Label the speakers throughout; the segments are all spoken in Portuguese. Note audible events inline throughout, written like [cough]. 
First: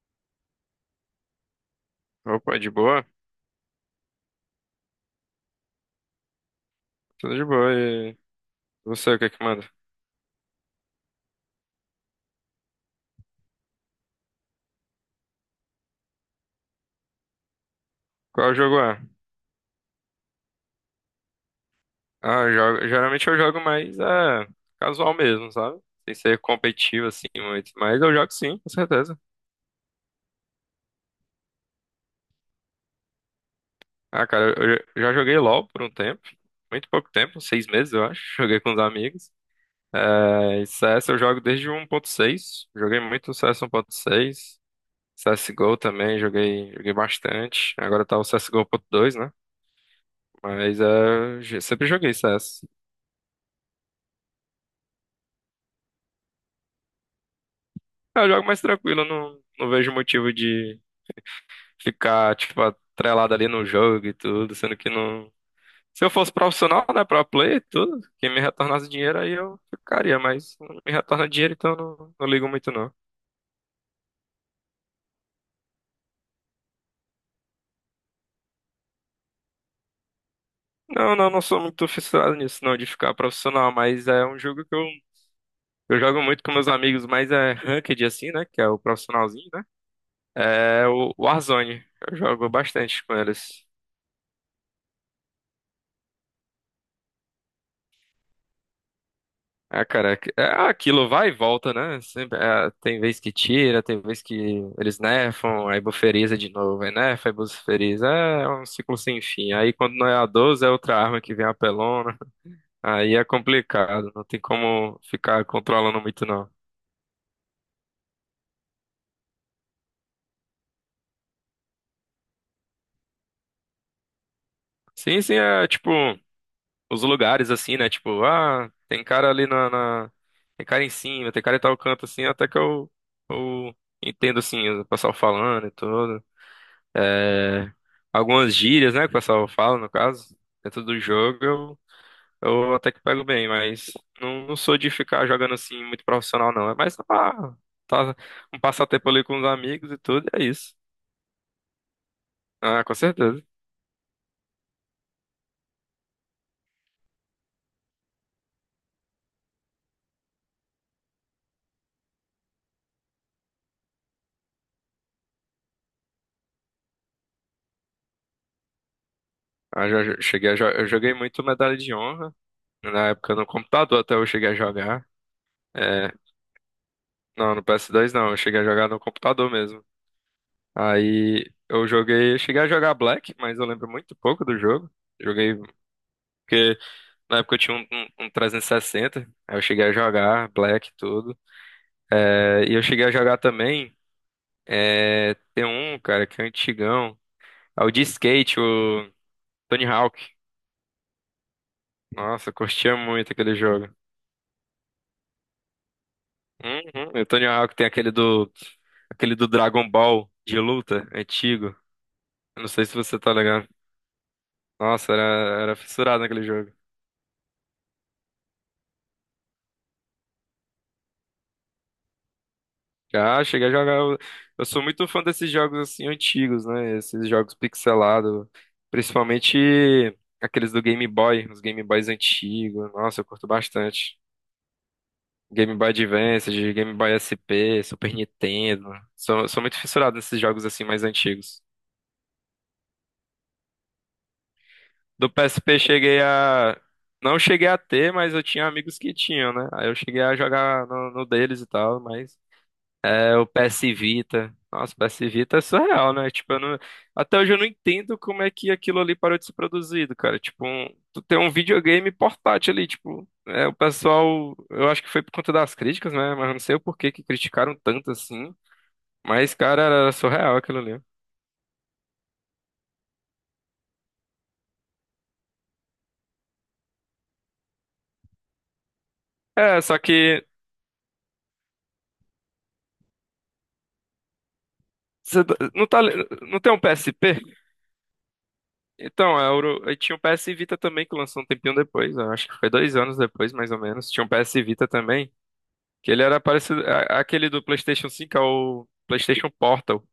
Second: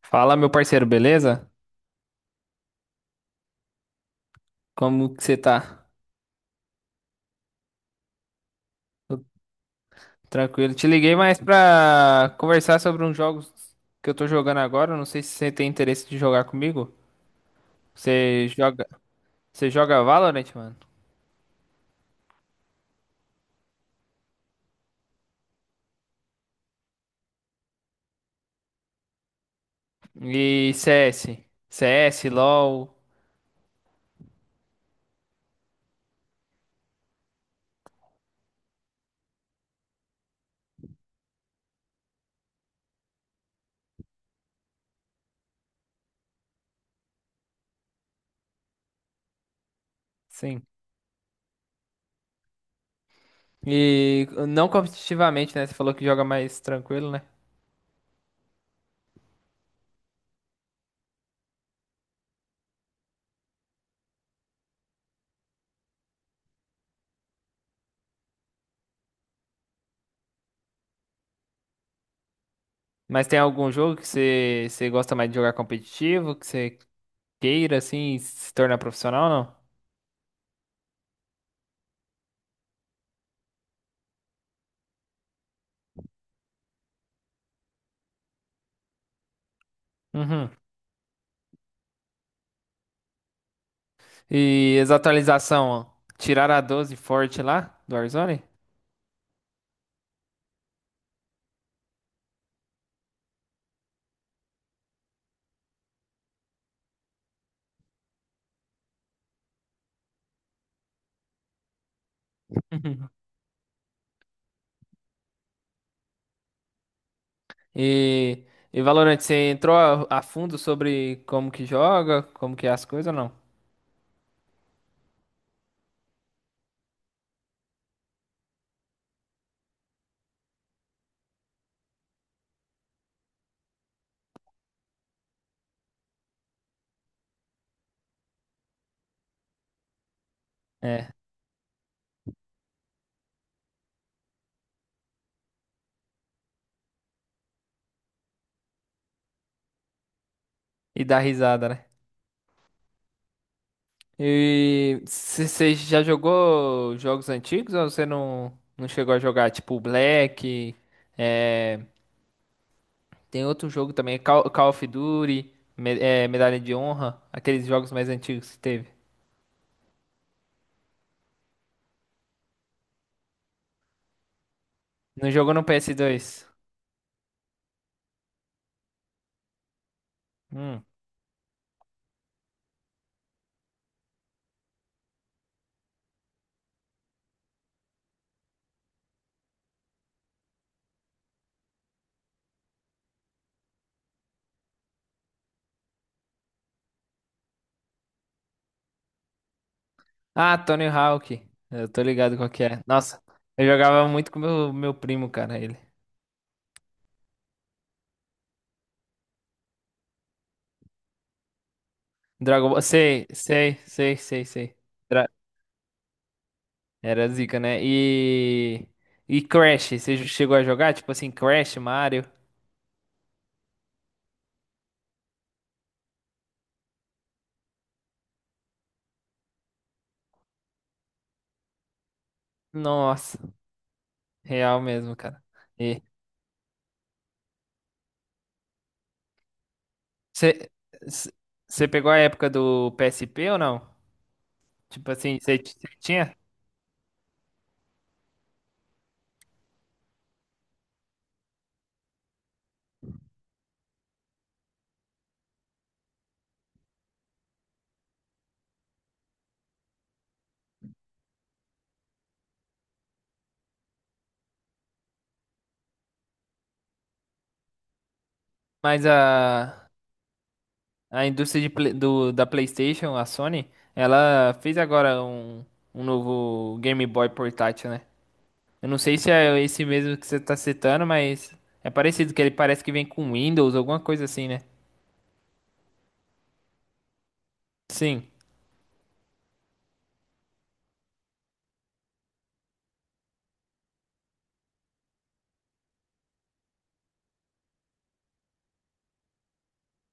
Speaker 1: Fala, meu parceiro, beleza?
Speaker 2: Opa, de boa?
Speaker 1: Como que você tá?
Speaker 2: Tudo de boa. E você, o
Speaker 1: Tô
Speaker 2: que que manda?
Speaker 1: tranquilo. Te liguei mais pra conversar sobre uns jogos que eu tô jogando agora. Não sei se você tem interesse de jogar comigo. Você
Speaker 2: Qual jogo
Speaker 1: joga,
Speaker 2: é?
Speaker 1: você joga Valorant, mano?
Speaker 2: Ah, eu jogo, geralmente eu jogo mais é, casual mesmo, sabe? Sem ser competitivo assim muito. Mas eu jogo sim, com certeza.
Speaker 1: E CS, LoL,
Speaker 2: Ah, cara, eu já já joguei LoL por um tempo. Muito pouco tempo, 6 meses eu acho. [laughs] Joguei com os amigos. É, e CS eu jogo desde o 1.6. Joguei muito C S um ponto CS 1.6. CSGO também, joguei bastante. Agora tá o C S G O ponto dois, né?
Speaker 1: sim.
Speaker 2: Mas é, sempre joguei CS.
Speaker 1: E não competitivamente, né? Você falou que joga mais tranquilo, né?
Speaker 2: Eu jogo mais tranquilo, eu não vejo motivo de ficar, tipo, atrelado ali no jogo e tudo, sendo que não. Se eu fosse profissional, né, pro player e tudo, quem me retornasse dinheiro aí eu ficaria, mas não me retorna dinheiro, então eu não ligo muito não.
Speaker 1: Mas tem algum jogo que você gosta mais de jogar competitivo, que você queira assim se tornar profissional
Speaker 2: Não, não, não sou muito fissurado nisso, não, de ficar profissional, mas é um jogo que eu jogo muito com meus amigos, mas é ranked assim, né, que é o profissionalzinho, né?
Speaker 1: ou não? Uhum.
Speaker 2: É o Warzone, eu jogo bastante com eles.
Speaker 1: E as atualizações, tiraram a 12 forte lá do Warzone?
Speaker 2: Ah, cara, é aquilo, vai e volta, né? Sempre, é, tem vez que tira, tem vez que eles nerfam, aí buferiza de novo, aí nerfa, aí buferiza. É um ciclo sem fim. Aí quando não é a 12, é outra arma que vem apelona. [laughs]
Speaker 1: [laughs]
Speaker 2: Aí é complicado, não tem como ficar controlando muito, não.
Speaker 1: E, e Valorant, você entrou a fundo sobre como que joga, como que é as coisas ou não?
Speaker 2: Sim, sim, é tipo, os lugares assim, né? Tipo, ah, tem cara ali. Tem cara em cima, tem cara em tal canto assim, até que eu entendo assim, o pessoal falando e tudo. É, algumas gírias, né, que o pessoal fala, no caso, dentro do
Speaker 1: É,
Speaker 2: jogo, eu até que pego bem, mas não sou de ficar jogando assim muito profissional, não. É mais pra, tá, um passatempo ali com os amigos e tudo, e é isso.
Speaker 1: e dá risada, né?
Speaker 2: Ah, com certeza.
Speaker 1: E você já jogou jogos antigos ou você não chegou a jogar? Tipo Black, é, tem outro jogo também, Call of Duty, é, Medalha de Honra, aqueles jogos mais antigos que teve.
Speaker 2: Ah, já, já eu joguei muito Medalha de Honra, na época no computador até eu cheguei a jogar.
Speaker 1: Não jogou no ps
Speaker 2: É,
Speaker 1: dois
Speaker 2: não, no PS2 não, eu cheguei a jogar no computador mesmo.
Speaker 1: Hum.
Speaker 2: Aí cheguei a jogar Black, mas eu lembro muito pouco do jogo. Joguei porque na época eu tinha um 360, aí eu cheguei a jogar Black e tudo. É, e eu cheguei a jogar também, é, tem um, cara, que é um antigão. É o de skate, o Tony Hawk.
Speaker 1: Ah, Tony Hawk. Eu tô ligado qual
Speaker 2: Nossa, eu
Speaker 1: que é.
Speaker 2: curtia
Speaker 1: Nossa,
Speaker 2: muito aquele
Speaker 1: eu
Speaker 2: jogo.
Speaker 1: jogava muito com meu primo, cara, ele.
Speaker 2: Uhum, e o Tony Hawk tem aquele do Dragon Ball de luta, antigo. Eu não
Speaker 1: Dragon Ball,
Speaker 2: sei se você
Speaker 1: sei,
Speaker 2: tá ligado.
Speaker 1: sei, sei, sei, sei.
Speaker 2: Nossa, era,
Speaker 1: Dra-
Speaker 2: era fissurado naquele jogo.
Speaker 1: Era zica, né? E Crash, você chegou a jogar tipo assim Crash, Mario?
Speaker 2: Já cheguei a jogar. Eu sou muito fã desses jogos assim antigos, né? Esses jogos pixelados, principalmente aqueles do Game Boy, os Game Boys antigos. Nossa, eu
Speaker 1: Nossa,
Speaker 2: curto bastante.
Speaker 1: real mesmo, cara.
Speaker 2: Game Boy
Speaker 1: E
Speaker 2: Advance, de Game Boy SP, Super Nintendo. Sou muito fissurado nesses jogos
Speaker 1: você
Speaker 2: assim mais antigos.
Speaker 1: você pegou a época do PSP ou não? Tipo
Speaker 2: Do
Speaker 1: assim, você
Speaker 2: PSP cheguei
Speaker 1: tinha?
Speaker 2: a. Não cheguei a ter, mas eu tinha amigos que tinham, né? Aí eu cheguei a jogar no deles e tal, mas. É o PS Vita. Nossa, o PS Vita é surreal, né? Tipo, eu não. Até hoje eu não entendo como é que aquilo ali parou de ser produzido, cara. Tipo, um, tu tem um videogame portátil ali, tipo, é, o pessoal, eu acho que foi por conta das críticas, né? Mas eu não sei o porquê que criticaram tanto assim.
Speaker 1: Mas
Speaker 2: Mas, cara,
Speaker 1: a
Speaker 2: era surreal aquilo ali.
Speaker 1: A indústria de da PlayStation, a Sony, ela fez agora um novo Game Boy portátil, né? Eu não sei se é
Speaker 2: É,
Speaker 1: esse
Speaker 2: só
Speaker 1: mesmo que você
Speaker 2: que
Speaker 1: tá citando, mas é parecido, que ele parece que vem com Windows, alguma coisa assim, né?
Speaker 2: não tá, não tem um PSP?
Speaker 1: Sim.
Speaker 2: Então, é, eu tinha o PS Vita também que lançou um tempinho depois, eu acho que foi 2 anos depois, mais ou menos. Tinha um PS Vita também. Que ele era parecido. Aquele do PlayStation 5 é o PlayStation Portal.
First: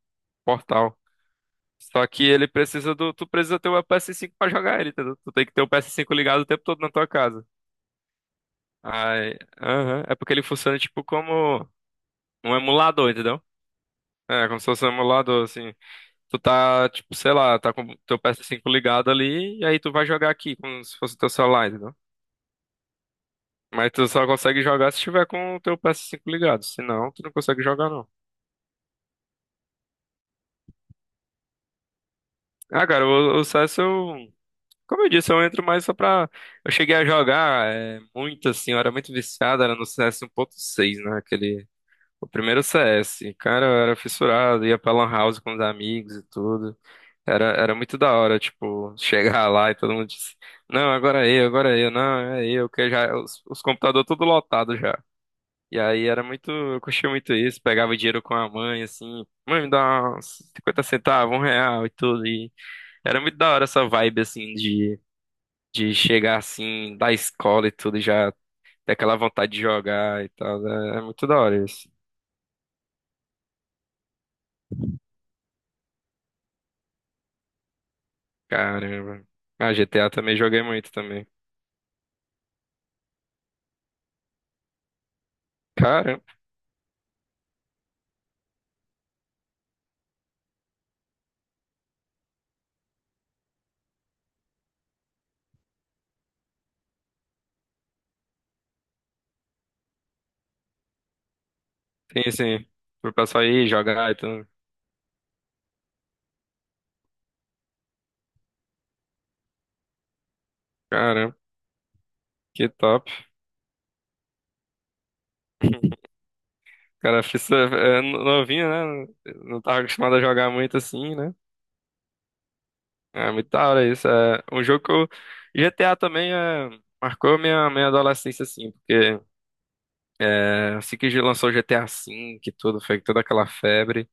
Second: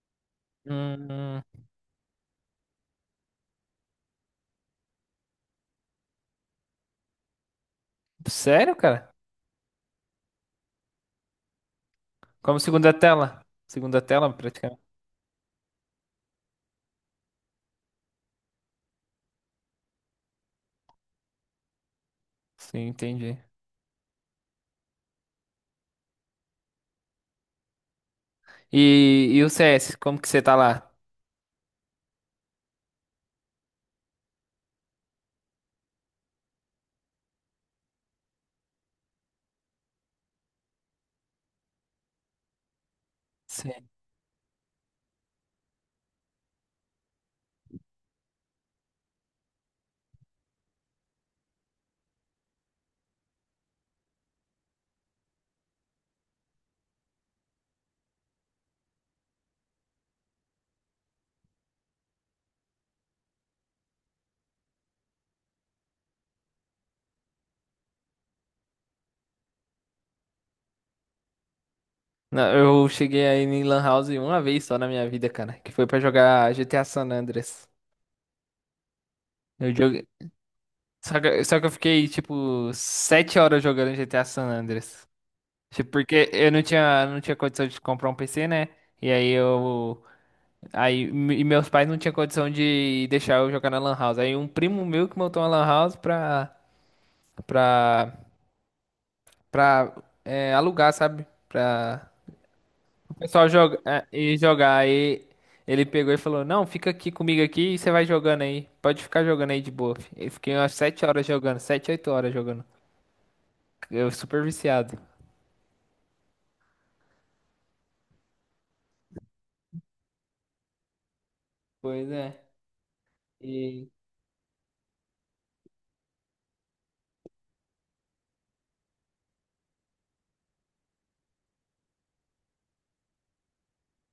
Speaker 2: Portal.
Speaker 1: Hum,
Speaker 2: Só que ele precisa do. Tu precisa ter o PS5 pra jogar ele, entendeu? Tu tem que ter o PS5 ligado o tempo todo na tua casa.
Speaker 1: sério, cara?
Speaker 2: Aí. Aham. É porque ele funciona tipo como um
Speaker 1: Como segunda
Speaker 2: emulador,
Speaker 1: tela?
Speaker 2: entendeu?
Speaker 1: Segunda tela,
Speaker 2: É, como se
Speaker 1: praticamente.
Speaker 2: fosse um emulador, assim. Tu tá, tipo, sei lá, tá com o teu PS5 ligado ali, e aí tu vai jogar aqui, como se fosse o teu celular, entendeu?
Speaker 1: Sim, entendi.
Speaker 2: Mas tu só consegue jogar se tiver com o teu PS5 ligado. Senão, tu não consegue jogar, não.
Speaker 1: E o CS, como que você tá lá?
Speaker 2: Ah, cara, o CS eu. Como eu disse, eu entro mais só pra. Eu cheguei a jogar é, muito assim, eu era muito viciado, era no CS seis, né? Aquele. O primeiro CS. Cara, eu
Speaker 1: Sim.
Speaker 2: era fissurado, ia pra Lan House com os amigos e tudo. Era muito da hora, tipo, [laughs] chegar lá e todo mundo disse: Não, agora é eu, não, é eu, que já. Os computadores tudo lotado já. E aí era muito. Eu curtia muito isso, pegava dinheiro com a mãe, assim, mãe, me dá uns 50 centavos, um real e tudo. E era muito da hora essa vibe, assim, de chegar assim da escola e tudo, e já ter aquela vontade de jogar e tal, né? É muito da hora isso.
Speaker 1: Não, eu cheguei aí em Lan House uma vez só na minha vida, cara, que foi pra jogar GTA San Andreas.
Speaker 2: Caramba.
Speaker 1: Eu,
Speaker 2: Ah,
Speaker 1: jo-
Speaker 2: GTA também joguei muito
Speaker 1: Só
Speaker 2: também.
Speaker 1: que, só que eu fiquei, tipo, 7 horas jogando GTA San Andreas. Tipo,
Speaker 2: Caramba,
Speaker 1: porque eu não tinha condição de comprar um PC, né? E aí eu. Aí, e meus pais não tinham condição de deixar eu jogar na Lan House. Aí um primo meu que montou uma Lan House pra. pra é, alugar, sabe? Pra
Speaker 2: tem assim, pro
Speaker 1: o
Speaker 2: pessoal
Speaker 1: pessoal
Speaker 2: ir
Speaker 1: joga, é,
Speaker 2: jogar e
Speaker 1: e
Speaker 2: tudo.
Speaker 1: jogar. Aí ele pegou e falou: Não, fica aqui comigo aqui e você vai jogando aí. Pode ficar jogando aí de boa. Eu fiquei umas 7 horas
Speaker 2: Caramba,
Speaker 1: jogando, 7, 8 horas jogando.
Speaker 2: que top.
Speaker 1: Eu super viciado.
Speaker 2: [laughs] Cara, fiz é, novinho, né? Não tava acostumado a jogar muito assim, né?
Speaker 1: Pois é.
Speaker 2: É muito da hora
Speaker 1: E...
Speaker 2: isso. É um jogo que eu. GTA também é, marcou minha adolescência, assim, porque é, assim que lançou o GTA V e tudo, foi toda aquela febre.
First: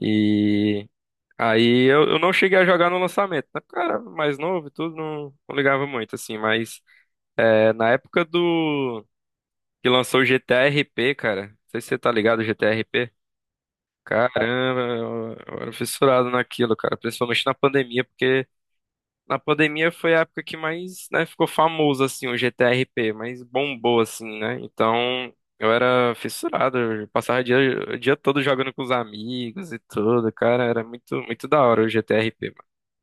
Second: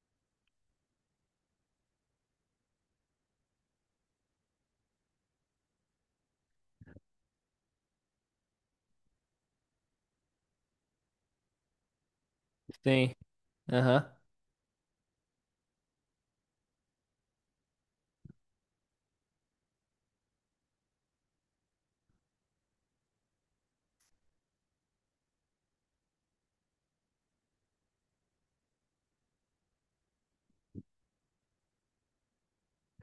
Speaker 2: E aí eu não cheguei a jogar no lançamento, né? Porque eu era mais novo e tudo, não ligava muito, assim. Mas é, na época do que lançou o GTA RP, cara, não sei se você tá ligado, GTA RP.
Speaker 1: Sim. Aham.
Speaker 2: Caramba, eu era fissurado naquilo, cara. Principalmente na pandemia, porque na pandemia foi a época que mais, né, ficou famoso, assim, o GTRP, mais bombou, assim, né? Então, eu era fissurado, eu passava o dia todo jogando com os amigos e tudo, cara, era muito, muito da hora o GTRP,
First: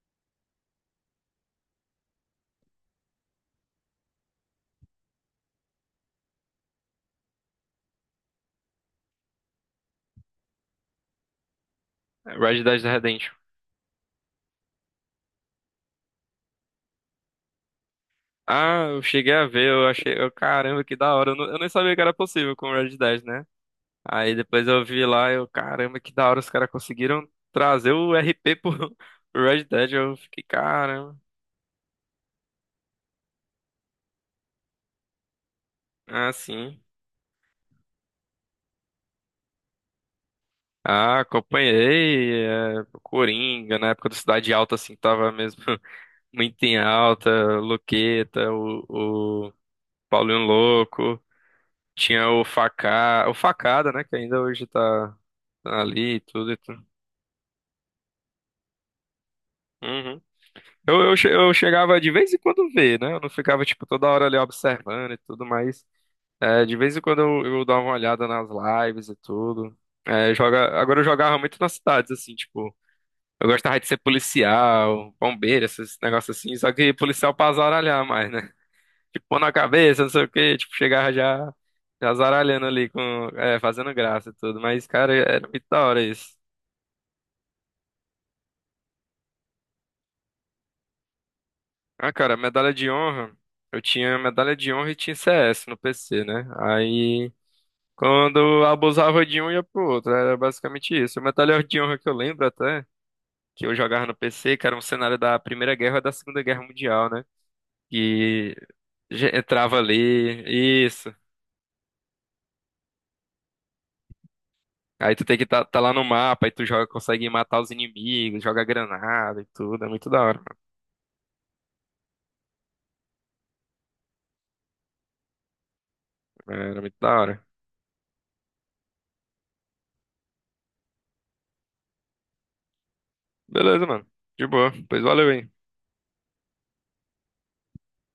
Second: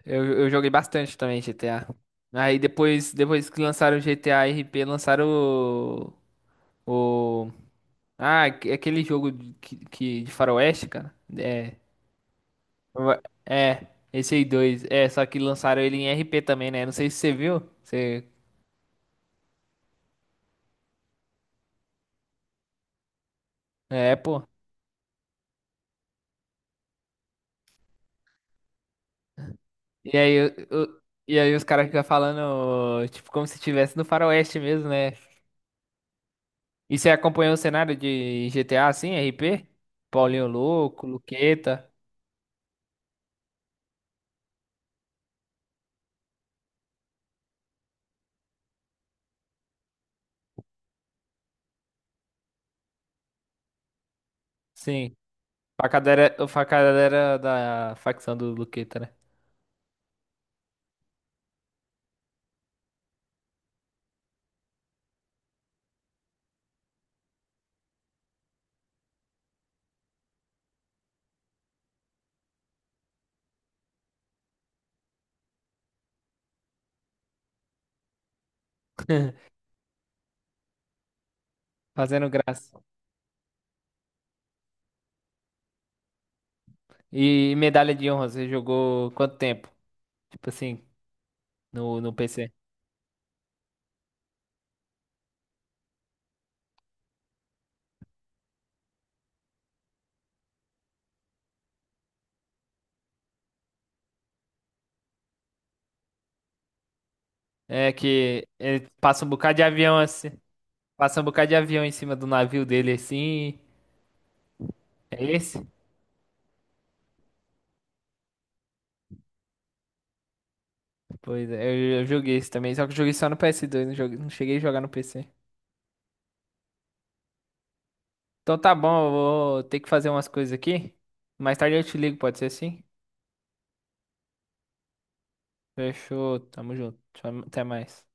Speaker 1: Eu joguei bastante também GTA. Aí depois que lançaram o GTA RP, lançaram o... Ah, aquele jogo de faroeste, cara. É.
Speaker 2: mano. Red Dead Redemption.
Speaker 1: É, esse aí dois. É, só que lançaram ele em RP também, né? Não sei se você viu. Você...
Speaker 2: Ah, eu cheguei a ver, eu achei, eu, caramba, que da hora, eu nem sabia que era possível com o Red Dead, né?
Speaker 1: É,
Speaker 2: Aí
Speaker 1: pô.
Speaker 2: depois eu vi lá, eu, caramba, que da hora, os caras conseguiram trazer o RP pro [laughs] pro Red Dead, eu
Speaker 1: E aí,
Speaker 2: fiquei, caramba,
Speaker 1: e aí os caras ficam falando, tipo, como se estivesse no faroeste mesmo, né?
Speaker 2: ah, sim.
Speaker 1: E você acompanhou o cenário de GTA, assim, RP? Paulinho Louco,
Speaker 2: Ah,
Speaker 1: Luqueta.
Speaker 2: acompanhei, é, Coringa, na época do Cidade Alta, assim, tava mesmo [laughs] muito em alta, Luqueta, o Paulinho Louco, tinha o Facá, o Facada, né, que ainda hoje
Speaker 1: Sim.
Speaker 2: tá ali e
Speaker 1: Facadera, o
Speaker 2: tudo e tudo.
Speaker 1: facadera da facção do Luqueta, né?
Speaker 2: Uhum. Eu chegava de vez em quando ver, né, eu não ficava, tipo, toda hora ali observando e tudo, mas é, de vez em quando eu dava uma olhada nas lives e tudo. É, agora eu jogava muito nas cidades, assim, tipo. Eu gostava de ser policial, bombeiro, esses negócios assim, só que policial pra azaralhar mais, né? [laughs] Tipo, pôr
Speaker 1: [laughs]
Speaker 2: na cabeça, não sei o quê, tipo, chegava já, já
Speaker 1: Fazendo
Speaker 2: azaralhando
Speaker 1: graça.
Speaker 2: ali, com, é, fazendo graça e tudo. Mas, cara, é, era muito da hora isso.
Speaker 1: E medalha de honra, você jogou quanto tempo? Tipo assim, no
Speaker 2: Ah, cara,
Speaker 1: PC.
Speaker 2: medalha de honra, eu tinha medalha de honra e tinha CS no PC, né? Aí, quando eu abusava de um, ia pro outro, era basicamente isso. A medalha de honra que eu lembro até, que eu jogava no PC, que era um cenário da Primeira Guerra e da Segunda Guerra Mundial, né?
Speaker 1: É que
Speaker 2: E
Speaker 1: ele passa um bocado de
Speaker 2: entrava
Speaker 1: avião assim.
Speaker 2: ali, isso.
Speaker 1: Passa um bocado de avião em cima do navio dele assim.
Speaker 2: Aí
Speaker 1: É
Speaker 2: tu tem que tá,
Speaker 1: esse?
Speaker 2: tá lá no mapa, aí tu joga, consegue matar os inimigos, joga granada e tudo. É muito da hora,
Speaker 1: Pois é, eu joguei esse também, só que eu joguei só no PS2, não, joguei, não cheguei a jogar no PC.
Speaker 2: mano. É, era muito da hora.
Speaker 1: Então tá bom, eu vou ter que fazer umas coisas aqui. Mais tarde eu te ligo, pode ser assim?
Speaker 2: Beleza, mano. De boa. Pois valeu, hein.
Speaker 1: Fechou, tamo junto. Tchau, até mais.